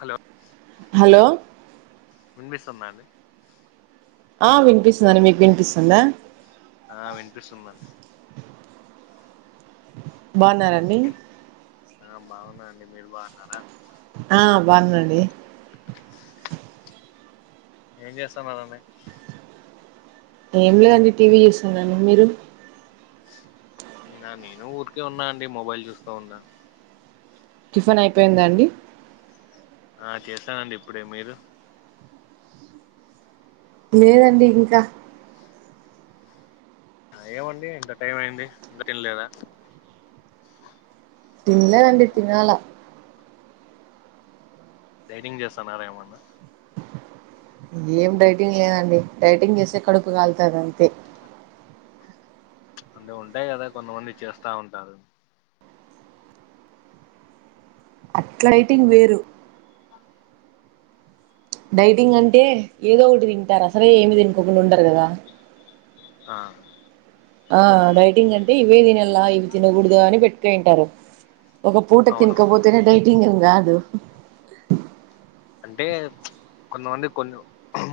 Hello hello వినిపిస్తుందా అండి ఆ వినిపిస్తుందండి మీకు వినిపిస్తుందా ఆ వినిపిస్తుందండి బావున్నారండి ఆ బావున్నాండి మీరు బాగున్నారా ఆ బాన్నండి ఏం చేస్తా ఉన్నదామే. ఏం లేదండి టీవీ చూస్తున్నాను మీరు. నేనా. నేను ఊరికే ఉన్నా అండి మొబైల్ చూస్తా ఉన్నా. టిఫిన్ అయిపోయిందా అండి. ఆ చేసానండి ఇప్పుడే మీరు. లేదండి ఇంకా. ఏవండి ఇంత టైం అయింది. ఇంకా తిన్లేదా. తిన్లే అండి తినాలా. డైటింగ్ చేస్తన్నారా ఏమన్నా. ఏం డైటింగ్ లే అండి డైటింగ్ చేస్తే కడుపు కాలుతది అంతే. అ అంటే ఉంటాయి కదా. కొంతమంది చేస్తా ఉంటారు. అట్లాటింగ్ వేరు. డైటింగ్ అంటే ఏదో ఒకటి తింటారు. అసలే ఏమి తినుకోకుండా ఉండరు కదా. ఆ. ఆ డైటింగ్ అంటే. ఇవే తినల్లా ఇవి తినకూడదు అని పెట్టుకొని ఉంటారు. ఒక పూట అవునవును తినకపోతేనే డైటింగ్ ఏం కాదు. అంటే కొంతమంది. కొన్ని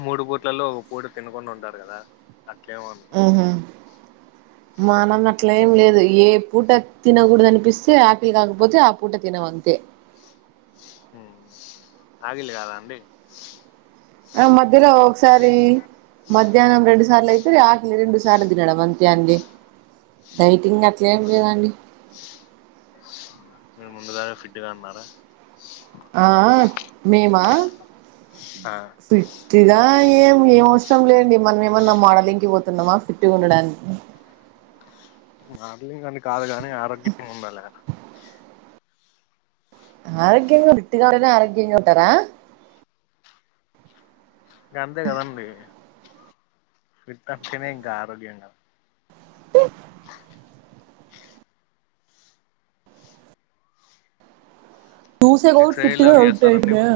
మూడు పూట్లలో ఒక పూట తినకుండా ఉంటారు కదా. అట్లేమో అని. మా అన్న అన్నట్లే. అట్లా ఏం లేదు. ఏ పూట తినకూడదు అనిపిస్తే ఆకలి కాకపోతే ఆ పూట తినము అంతే. ఊ ఆదిల్లు కాదా అండి. ఆ మధ్యలో ఒకసారి. మధ్యాహ్నం రెండు సార్ల అయితది. ఆకలి రెండు సార్లు తినడం అంతే. అండి డైటింగ్ అట్లా ఏం లేదండి. మీరు ముందుగా ఫిట్ గా ఉన్నారా. ఆ మేమా. ఆ ఫిట్టుగా ఏం ఏం అవసరం లేండి. మన ఏమన్నా మోడలింగ్కి పోతున్నామా ఫిట్టుగా ఉండడానికి. మోడలింగ్ అని కాదు కని ఆరోగ్యంగా ఉండాలే కదా. ఆరోగ్యంగా ఫిట్టుగా ఉంటేనే ఆరోగ్యంగా ఉంటారా. అంతే కదండీ ఫిట్ అత్తెనే ఇంకా ఆరోగ్యాంగా. [inaudible] దూసేగౌట్ ఎక్సర్సైజ్లు ఫిట్టుగా అవి అవుట్ చేస్తారండి అయిందా. మీరు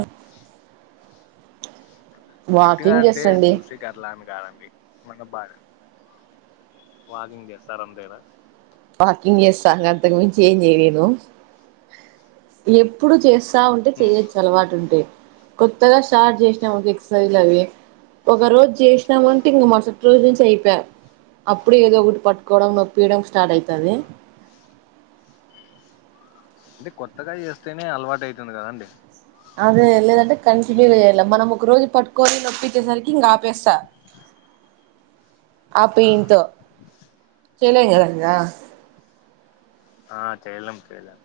ఫిట్ గా వాకింగ్ అంటే చేస్తాండి చూసే. కేరళ ఆమె కాదండి. మన భారత్ వార్నింగ్ చేస్తారంతెన. వాకింగ్ చేస్తా అండి అంతకు మించి ఏం చేయలేను. ఎప్పుడు చేస్తా. స్తా ఉంటే ఉమ్ చెయొచ్చు అలవాటు ఉంటాయ్. కొత్తగా స్టార్ట్ చేసినమ్ అనుకో ఎక్ససైజు లు అవీ. ఒక రోజు చేసినం అంటే ఇంకా మరుసటి రోజు నుంచి అయిపాయ్. అప్పుడే ఏదో ఒకటి పట్టుకోవడం నొప్పియడం స్టార్ట్ అయితది. అంటే కొత్తగా చేస్తేనే అలవాటైతుంది కదా అండి. అదే లేదంటే కంటిన్యూ చేయాలా మనం ఒక రోజు పట్టుకొని నొప్పి అచ్చేసరికి ఇంకా ఆపేస్తా. [inaudible] ఆపు ఆ ఈంతో చేయలేం కదా అండి ఆ. ఆ చేయలేం చేయలేం.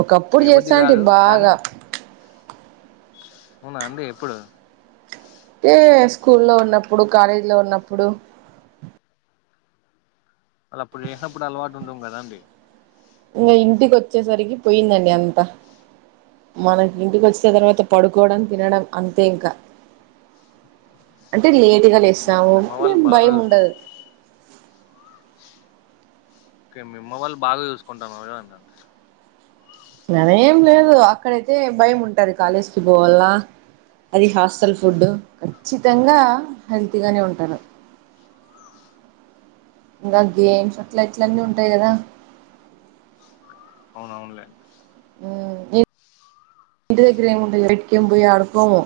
ఒకప్పుడు చేయబుద్ధి కాదు చేస్తాంటీమీ కానీ బాగా. అవునా అండి ఎప్పుడు హ్మ్ స్కూల్లో ఉన్నప్పుడు కాలేజ్ లో ఉన్నప్పుడు అలా అప్పుడు చేసినప్పుడు అలవాటు ఉండం కదా అండి మీ ఇంటికి వచ్చేసరికి పోయిందండి అంతా మనకి ఇంటికి వచ్చిన తర్వాత పడుకోవడం తినడం అంతే ఇంకా అంటే లేటుగా లేసాము మీ అమ్మ అనే వాళ్ళు బాగా భయం చూసుకుంట ఉండదు ఓకే మీ అమ్మా వాళ్ళు బాగా చూసుకుంటాన్నారా అంటన్నా అలా ఏం లేదు అక్కడైతే భయం ఉంటది కాలేజ్ కి పోవాల్ల అది హాస్టల్ ఫుడ్ ఖచ్చితంగా హెల్తీ గానే ఉంటారు [inaudible] ఇంకా గేమ్స్ అట్లా ఇట్ల అన్నీ ఉంటాయి కదా అవును అవునులే హ్మ్ ఇప్ మీ ఇంటి దగ్గర ఏముంటాయి బయటికి పోయి ఆడుకోము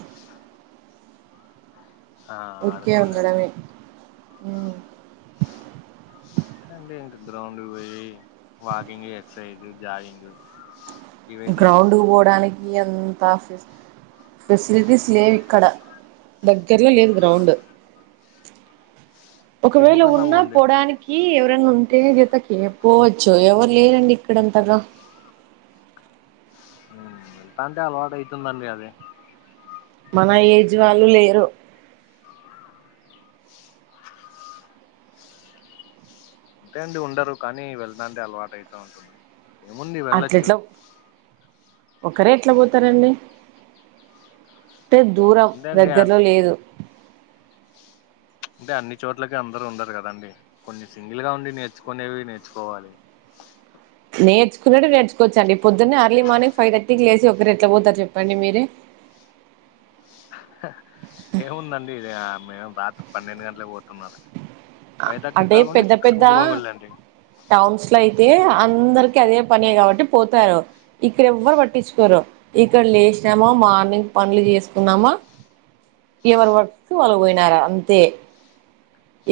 ఆ ఊరికే ఆడుకోలేము ఉండడమే హ్మ్ అండి ఇంటి గ్రౌండ్ పోయి వాకింగ్ ఎక్సర్సైజ్ జాగింగ్ ఇవే చేయాలి గ్రౌండ్ కి పోవడానికి అంతా ఫెసిలిటీస్ లేవు ఇక్కడ దగ్గరలో లేదు గ్రౌండ్ [inaudible] ఒకవేళ కన్నా ఉన్నా పోండి పోవడానికి ఎవరన్నా ఉంటే జతకి పోవచ్చు ఎవరు లేరండి ఇక్కడ అంతగా వెళ్తా అంటే అలవాటు అవుతుందండి అదే మన ఏజ్ వాళ్ళు లేరు అంతే అండి ఉండరు కానీ వెళ్తాంటే అలవాటు అయితా ఉంటుంది ఏముంది వెళ్ళొచ్చు అట్లేట్ల ఒకరే ఎట్లా పోతారండి అంటే దూరం అంతే అండి దగ్గరలో అంటే లేదు ప్చ్ అంటే అన్ని చోట్లకి అందరు ఉండరు కదండి కొన్ని సింగిల్ గా ఉండి నేర్చుకునేవి నేర్చుకోవాలి నేర్చుకునేటివి నేర్చుకోవచ్చండి పొద్దున్నే ఎర్లీ మార్నింగ్ ఫైవ్ థర్టీకి లేసి ఒకరు ఎట్లా పోతారు చెప్పండి మీరే ఏముందండి ఇది మేము రాత్రి పన్నెండు గంటలకు పోతున్నారు ఫైవ్ థర్టీకి అంటే కాకుండా పెద్ద సిక్స్ పెద్ద కి పోవళ్ళండి టౌన్స్ లో అయితే అందరికి అదే పని కాబట్టి పోతారు ఇక్కడ ఎవ్వరు పట్టించుకోరు ఇక్కడ లేసినామా మార్నింగ్ పనులు చేసుకున్నామా ఎవరు వర్క్ కు వాళ్ళు పోయినారా అంతే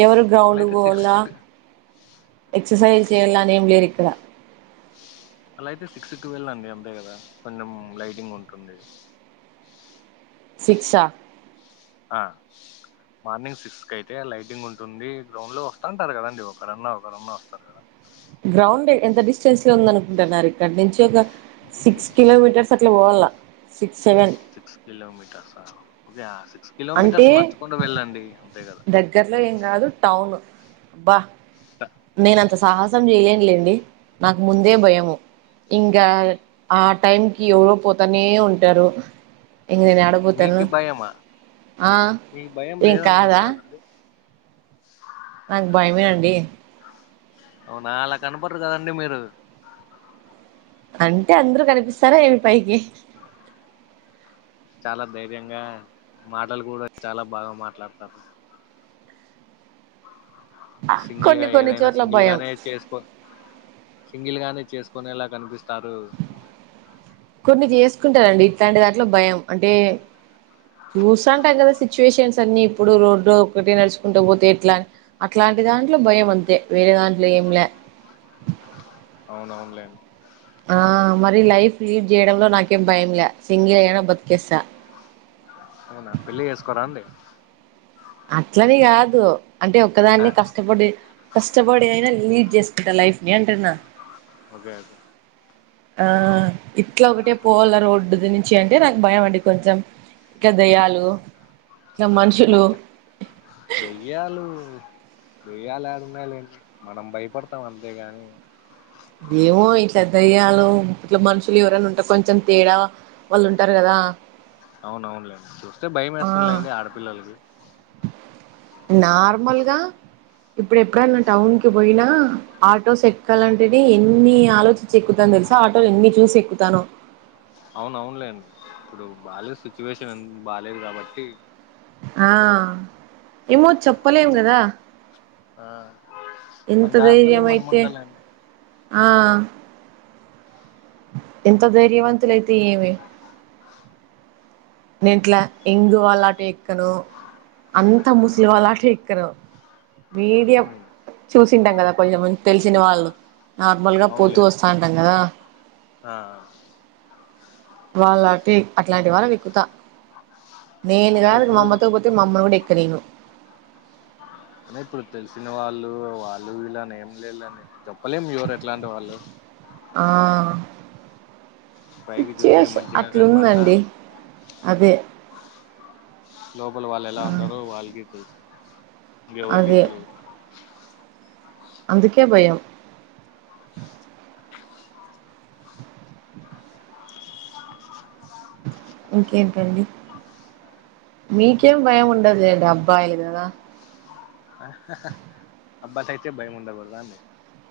ఎవరు అలా గ్రౌండ్ కు అయితే పోవాళ్ళ సిక్స్ ఎక్సర్సైజ్ చేయాళ్లా అని ఏం లేదు ఇక్కడ అలా అయితే సిక్స్ టు వెళ్ళండి అంతే కదా కొంచెం లైటింగ్ ఉంటుంది సిక్స్ ఆ ఆ మార్నింగ్ సిక్స్ కి అయితే లైటింగ్ ఉంటుంది గ్రౌండ్ లో వస్తంటారు కదండి ఒకరన్నా ఒకరన్నా వస్తారు కదా గ్రౌండ్ ఎంత డిస్టెన్స్ లో ఉంది అనుకుంటున్నారు ఇక్కడ నుంచి ఒక సిక్స్ కిలోమీటర్స్ అట్లా పోవాళ్లా సిక్స్ సెవెన్ సిక్స్ కిలోమీటర్సా ఓకే ఆ సిక్స్ అంటే కిలోమీటర్స్ నచ్చకుండా వెళ్ళండి అంతే కదా దగ్గరలో ఏం కాదు టౌను బ్బా [unintelligible] నేను అంత సాహసం చేయలేను లేండి నాకు ముందే భయము ఇంకా ఆ టైం కి ఎవరో పోతానే ఉంటారు ఇక నేను యాడ పోతాను మీకు భయమా ఆ మీకు భయం ఏం కాదా లేదనుకుంటా కదండి నాక్ భయమే అండి అవునా అలా కనపడ్రు కదండి మీరు అంటే అంద్రూ కనిపిస్తారా ఏమి పైకి చాలా ధైర్యంగా మాటలు కూడా చాలా బాగా మాట్లాడతారు సింగిల్ కొన్ని గా కొన్ని ఏదైనా చోట్ల సింగిల్ భయం గానే చేసుకోన్ సింగిల్ గానే చేసుకునేలా కనిపిస్తారు కొన్ని జేసుకుంటరండి ఇట్లాంటి దాంట్లో భయం అంటే చూస్తాన్టాం కదా సిచ్యువేషన్స్ అన్ని ఇప్పుడు రోండు ఒకట నడుచుకుంటూ పోతే ఎట్లా అట్లాంటి దాంట్లో భయం అంతే వేరే దాంట్లో ఏం లే అవునవున్లే ఆ మరి లైఫ్ లీడ్ చేయడంలో నాకేం భయం లే సింగిల్ అయినా బతికేస్తా అవునా పెళ్ళి చేసుకోరా అండి అట్లని గాదు అంటే ఆ, ఒక్కదాన్ని క చెప్పండి కష్టపడి అయినా లీడ్ చేసుకుంటా లైఫ్ ని అంటున్న ఓగే అయితే ఆ ఇట్లా ఒకటే పోవాల్ల రోడ్డు నుంచి అంటే నాకు భయం అండి కొంచెం ఇంకా దయ్యాలు ఇట్ల మనుషులు దయ్యాలు [unintelligible] మనం భయపడతాం అంతేగాని ఇమో ఇట్లా దయ్యాలో ఇట్లా మనుషులు ఎవరైనా ఉంటే కొంచెం తేడా వాళ్ళుంటారు గదా అవున అవునులేండి చూస్తే భయం వేస్తుందిలేండి ఆడపిల్లల్కి నార్మల్గా ఇప్పుడ్ ఎక్కడన్నా టౌన్ కి బొయ్యినా ఆటోసెట్కాలంటేనే ఎన్ని ఆలోచి చి ఎక్కుతాన్ దెల్స ఆటోలెన్ని చూసి ఎక్కుతానో అవునవున్లేండి ఇప్పుడు బాగాలేదు సిచ్యువేషన్ బాలేదు కాబట్టి ఆ ఏమో చెప్పలేం గదా ఆ మన ఎంత జాగ్రత్తలో ధైర్యం మనం అయితే ఉండాలండి ఆ ఎంత ధైర్యవంతులయితే ఏమి నే ఇట్లా ఎంగువలాటొక్కను అంతా ముస్లి వాళ్ల అటేక్కెను మీడియం ఉమ్, చూసింటాం కదా కొంచెం తెలిసిన వాళ్ళు నార్మల్గా పోతూ అవునులేండి వస్తాంటాం గదా ఆ వాళ్ళటి అట్లాంటి వాళ్ళ మిక్కుతా నేను అయినా గాదు మ ఇప్పుడు అమ్మతోబొ మమ్మ కూడా ఎక్కనిను అనే ఇప్పుడు తెలిసిన వాళ్ళు వాళ్ళు వీళ్ళు అనేం లేద్ లెండి చెప్పలేము ఎవరు ఎట్లాంటి వాళ్ళు ఆ పైకి చూసే సిచువేషన్ మంచిగా కనపడినా అట్లుందండి అదే లోపల వాళ్ళు ఎలా ఉంటారో వాళ్ళకి తెలుసు ఇంకెవరికి అదే తెలియదు అందుకే భయం ఇంకేంటండి మీకేం ఉమ్, భయం ఉండదులేండి అబ్బాయిలు గదా అబ్బాయి కైతే బయముండ కూడ దాండి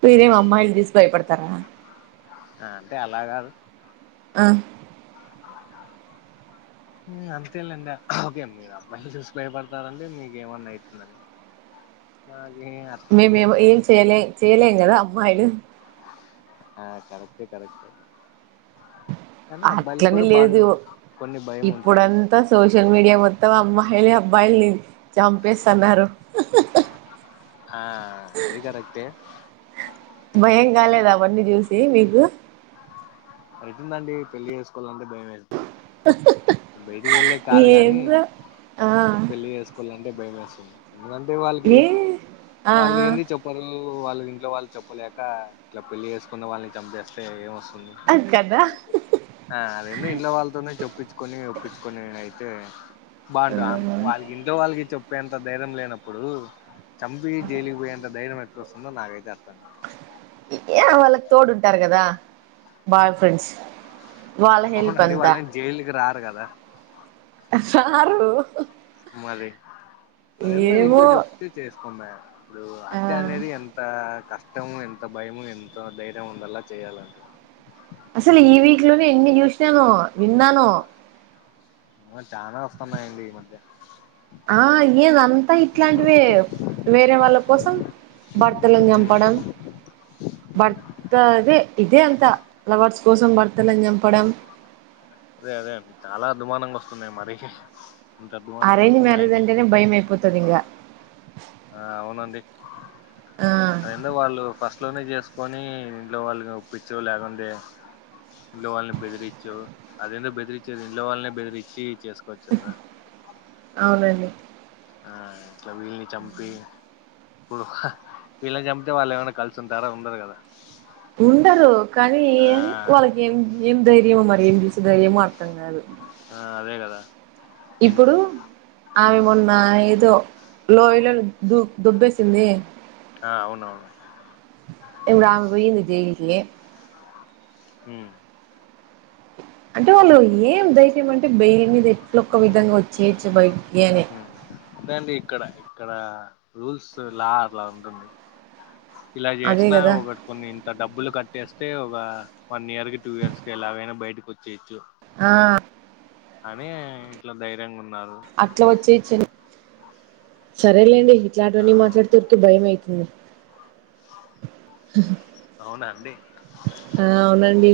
మీరేమీ అమ్మాయిలను చూసి భయపడతారా ఆ అంటే అలాగాదు ఆ ఉమ్మ్ అంతేలేండి ఓకే మీరు అమ్మాయిలను చూసి భయపడతారంటే మీకేమన్నా అయితుందని నాకి మేమేమో ఏం చేయలే చేయలేం కదా అమ్మాయిలు ఆ కరెక్టే కరెక్టే కానీ అబ్బాయిలకు అట్లని కూడా బానుం కొన్ని భయం ఉంటాది త్త సోషల్ మీడియా మొత్తం అమ్మాయిలే అబ్బాయిల్ని చంపేస్తాన్నారు ఆ అది కరెక్టే భయం కానీ కాలేదా అవన్నీ చూసి నీకు అయితుందండి పెళ్లి చేసుకోవాలంటే భయమే అయితుంది బయటికి వెళ్ళే కాదు గానీ ఏందో ఆ పెళ్లి చేసు కోవాలంటే భయమేస్తుంది ఎందుకంటే వాళ్ళకి ఏ ఆ వాళ్ళు ఏంది చె ప్పారు వాళ్ళు ఇంట్లో వాళ్ళు చెప్పలేక ఇట్లా పెళ్లి చేసుకున్న వాళ్ళని చంపేస్తే ఏం వస్తుంది అది కదా ఆ అదేందో ఇంట్ల వాళ్ళతోనే చొపిచ్చుకొనీ ఒప్పిచ్చికొనీ అయితే బాగుంటం వాళ్ళకి ఇంట్లో వాళ్ళకి చెప్పే అంత ధైర్యం లేనప్పుడు చంపి జైలుకి పోయేంత ధైర్యం ఎట్లోస్తుందో నాకైతే అర్థం క ఇ ఏ వాళ్ళకి తోడుంటారు కదా బాయ్ ఫ్రెండ్స్ వాళ్ళ హెల్ప్ అవునండి అంతా వాళ్లేం జైలుకి రారు గదా రారు మరి అదేందో ఏమో ఇంట్లో జెప్తే చేసుకుమా ఇప్పుడూ ఆ హత్య అనేది ఎంతా కష్టము ఎంత భయము ఎంత ధైర్యం ఉండలా చేయాలంటే అసలు ఈ వీక్ లోనే ఎన్ని జూషినానో విన్నానో అమ్మో చానా వస్తున్నాయండి ఈ మధ్య ఆ ఏది అంతా ఇట్లాంటివే వేరే వాళ్ళ కోసం భర్తలను ఉమ్ చంపడం భర్త అదే ఇదే అంతా లవర్స్ కోసం భర్తలను చంపడం అదే అదే అండి చాలా అధ్వానంగా వస్తున్నాయి మరి ఇంత అధ్వానంగా అరేంజ్ వస్తున్నాయని మ్యారేజ్ నేను అంటేనే కూడా భయం చూడ్లేదా అయిపోతది ఇంగ ఆ అవునండి ఆ అదేందో వాళ్ళు ఫ స్ట్ లోనే చేసుకొని ఇంట్లో వాళ్ళని ఒప్పించో లేకుండే ఇంట్లో వాళ్ళని బెదిరిచ్చో అదేందో బెదిరిచ్చేది ఇంట్లో వాళ్ళనే బెదిరిచ్చి చేసుకోవచ్చు కదా అవునండి ఆ ఇట్లా వీళ్ళ్ని చంపి ఇప్పుడు ఆహ వీళ్ళని చంపితే వాళ్ళు ఏమన్నా కలిసి ఉంటారా ఉండరు కదా ఉండరు కానీ ఆ ఏం వాళ్ళకి ఏం ఏం ధైర్యమో మరి ఏం జూసి ధైర్యమో అర్థం గాదు ఆ అదే కదా ఇప్పుడు ఏంటి ఆమె మొన్న ఏదో లోయలో దు దొబ్బేసిందే ఆ అవును ఇప్పుడు ఆమె పోయింది జైలుకి ఉమ్మ్ అంటే వాళ్ళు ఏం ధైర్యం అంటే బెయిల్ మీద ఎట్లొక్క విధంగా వచ్చేయచ్చు బయటికీ అని అదేండి ఇక్కడ ఇక్కడ రూల్స్ లా అలా ఉంటుంది ఇలా అదే జేష్నా కదా వరు కొన్ని ఇంత డబ్బులు కట్టేస్తే ఒగ వన్ ఇయర్ కి టూ ఇయర్స్ కి ఎలాగైనా బయటకి వచ్చేయచ్చు ఆ అనీ ఇట్లా ధైర్యంగా ఉన్నారు అట్లా వచ్చేచ్చని సరేలేండి ఆ ఇట్లాంటివన్నీ మాట్లాడితే ఉరికే భయం అయుతుంది అవున అండి ఆ అవునండి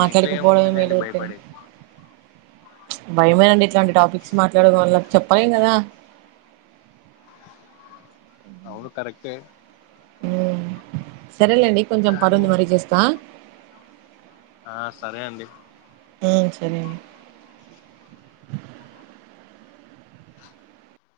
దీంట్లో ఏముందిలేండి భయపడేది భయమేనండి ఇట్లాంటి టాపిక్స్ మాట్లాడడం వాళ్ళకి చెప్పాలి కదా అవును కరెక్ట్ ఏ ఊ సరేలేండి కొంచెం కానీ పనుంది మరీ జేస్తా ఆ సరే అండి ఉ సరే అండి